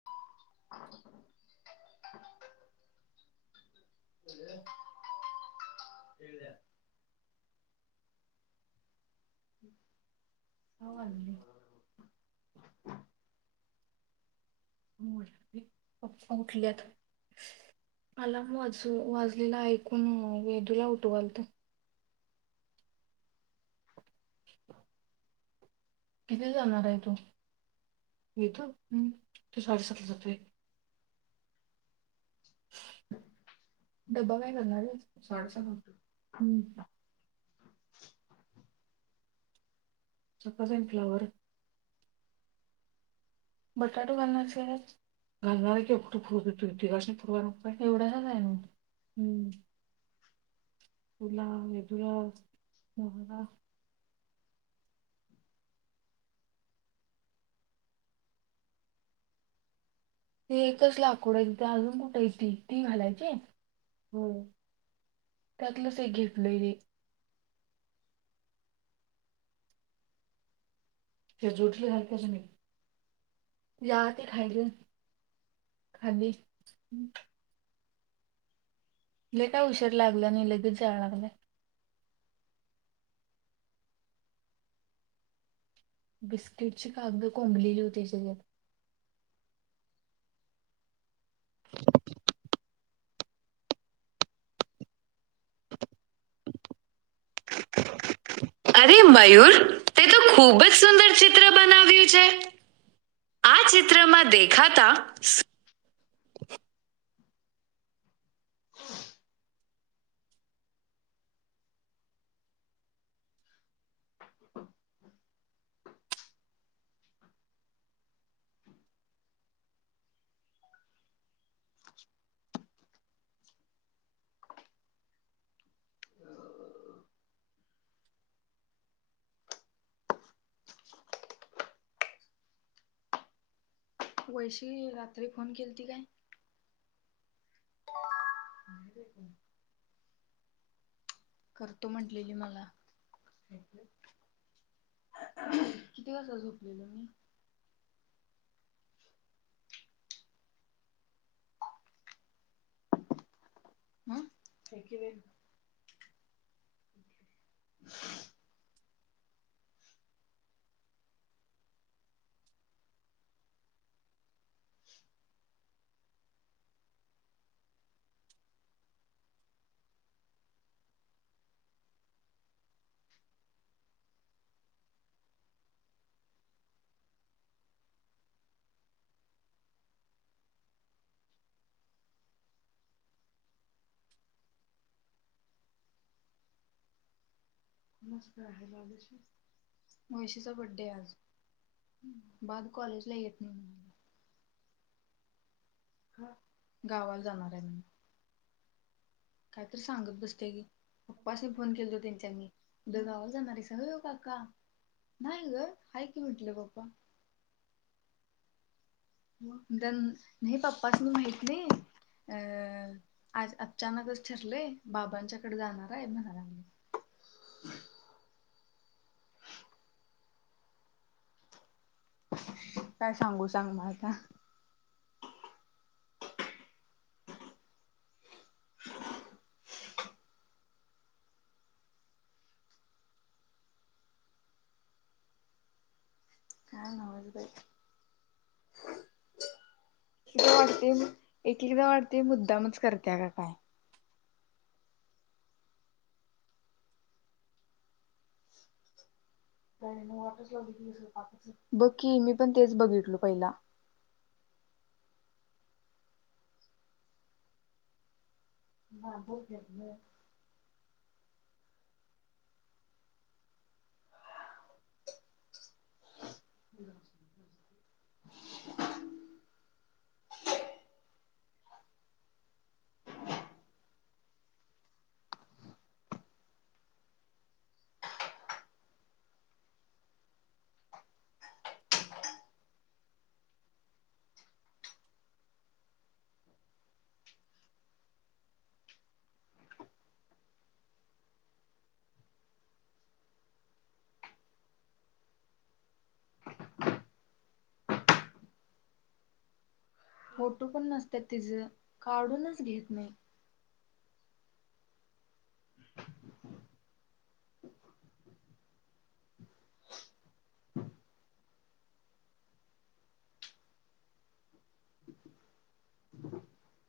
[inaudible] [inaudible] ह. [unintelligible] [unintelligible] पप्पा उठल्यात. अलार्म वाजू वाजलेला ऐकून वेदूला उठवालत. किती जाणार आहे तो येतो हम्म ते साडेसातला जाते. ह. डब्बा काय करणार आहे साडे सहाला हम्म. चका जेन फ्लाॉवर आहे. बटाटो घालणारची आज. घालणार आहे का कुठे [unintelligible] एवढ्या ना हाय हम्म. तुला मेदुराला. [inaudible] ते एकच लाकोडा येईल ते अजून कुठेय ती ती घालायची हो. त्यातलंच एक घेतलंय है. ते जुटल्या सारख्याचं नाही. याआधी खायल खाली. लय काय उशर लागलं आणि लगेच जाया लागलंय. बिस्किटची कागदं कोंबलेली होती ह्याच्यात. [inaudible] [unintelligible] [unintelligible] [inaudible] [inaudible] [inaudible] [unintelligible] [inaudible] वैशील रात्री फोन केल ती काय? ह. करतो म्हटलेली मला. किती वाजता झोपलेल मी. म हाय की नाय. [inaudible] मस्त आहे बाबाशी वैशीचा बड्डे आज बाद कॉलेजला येत नाही. म्हणाली गावाला जाणार आहे मी. काय तर सांगत बसते हि पप्पास्नि फोन केलतो त्यांच्या मी उद्या गावाला जाणारेस [unintelligible] काका नाही गं आहे की म्हटलं पप्पा. मग दन नाही पप्पास नी माहित नाही. अ आज अचानकच ठरलेय बाबांच्याकडे जाणार आहे म्हणा लागले. काय सांगू सांग म आता? ह. काय नव्हच बाई. एका वाटते मी एक एकदा वाटते मुद्दामच करतया का काय. बघ की मी पण तेच बघितलो पहिला. बाबु [unintelligible] [inaudible] [inaudible] फोटो पण नसतात तिचं, काढूनच घेत नाही. [inaudible]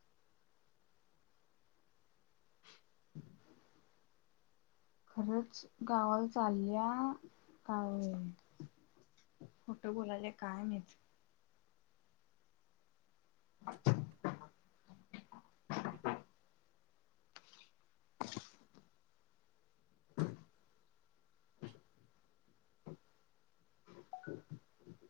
खरंच गावाला चालल्या काय कोठं बोलाल्या काय माहीत. [inaudible] [inaudible] [inaudible]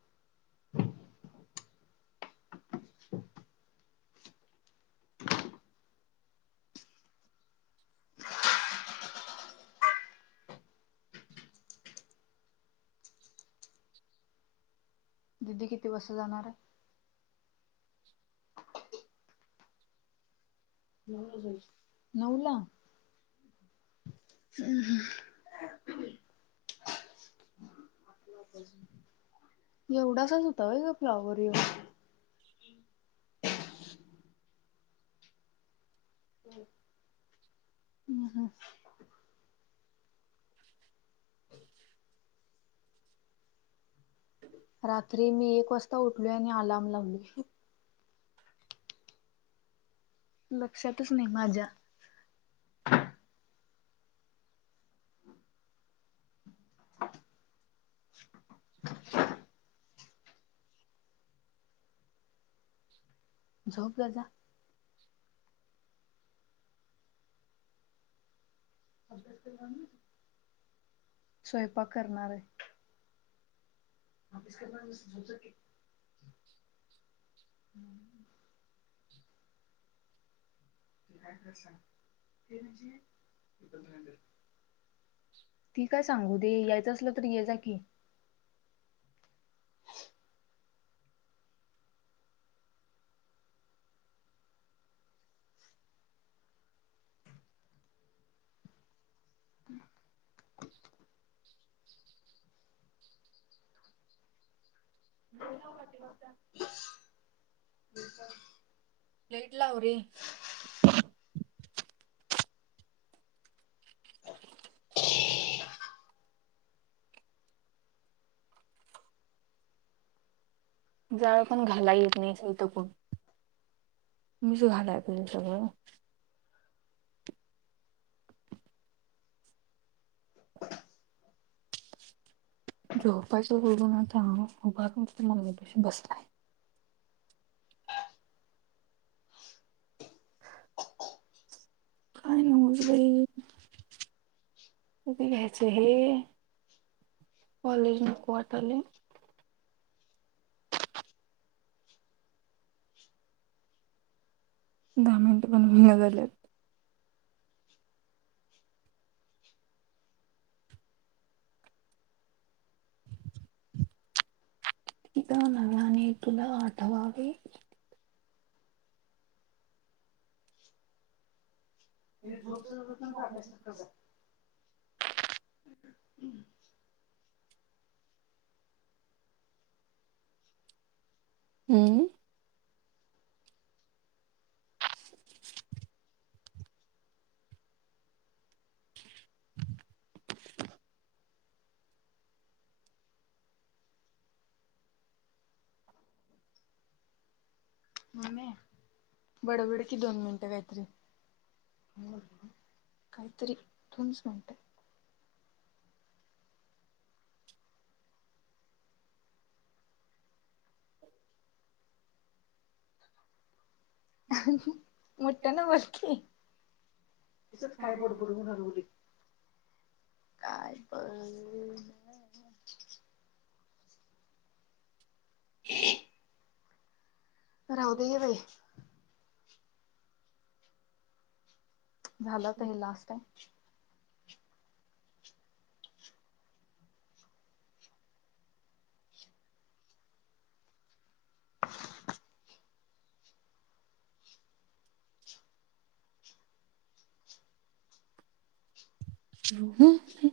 दिदी किती वाज जाणार आय. नऊला. हम्म हम्म. एवढासाच होता होय ग फ्लावर या? ह हा. रात्री मी एक वाजता उठलोय आणि आलर्म लावलोय. लक्षातच नाही माझ्या. झोप जा. स्वयंपाक करणारय. [unintelligible] [unintelligible] ती काय सांगू दे, यायचं असलं तर येजा की. [inaudible] स काटे बघता [unintelligible] [inaudible] लैट लाव रे. [inaudible] जाळ पण घाला येत नाही. इथ पण, मीच घालाय पाहिजे सगळं. झोपायच सोडून आता उभारुन निस्ता मम्मीपशी बसलाय. काय नव्हच बाई. [inaudible] कधी घ्यायचं हे, कॉलेज नको वाटाले. दहा मिनटं पण हूईना झाल्यात. तिथं नव्याने तुला आठवावे. तिथे झोप तर जा नाहितर अभ्यास तर कर जा हम्म. हम. मम्मे बडबड कि दोन मिनिटं काहीतरी, काही तरी [unintelligible] [inaudible] मोठ्यान बोल की, तिजच काय बड बडवून हलवूदे. काय पण, [inaudible] राहूदे घे बाई. झाल काय हे लास्ट. [unintelligible]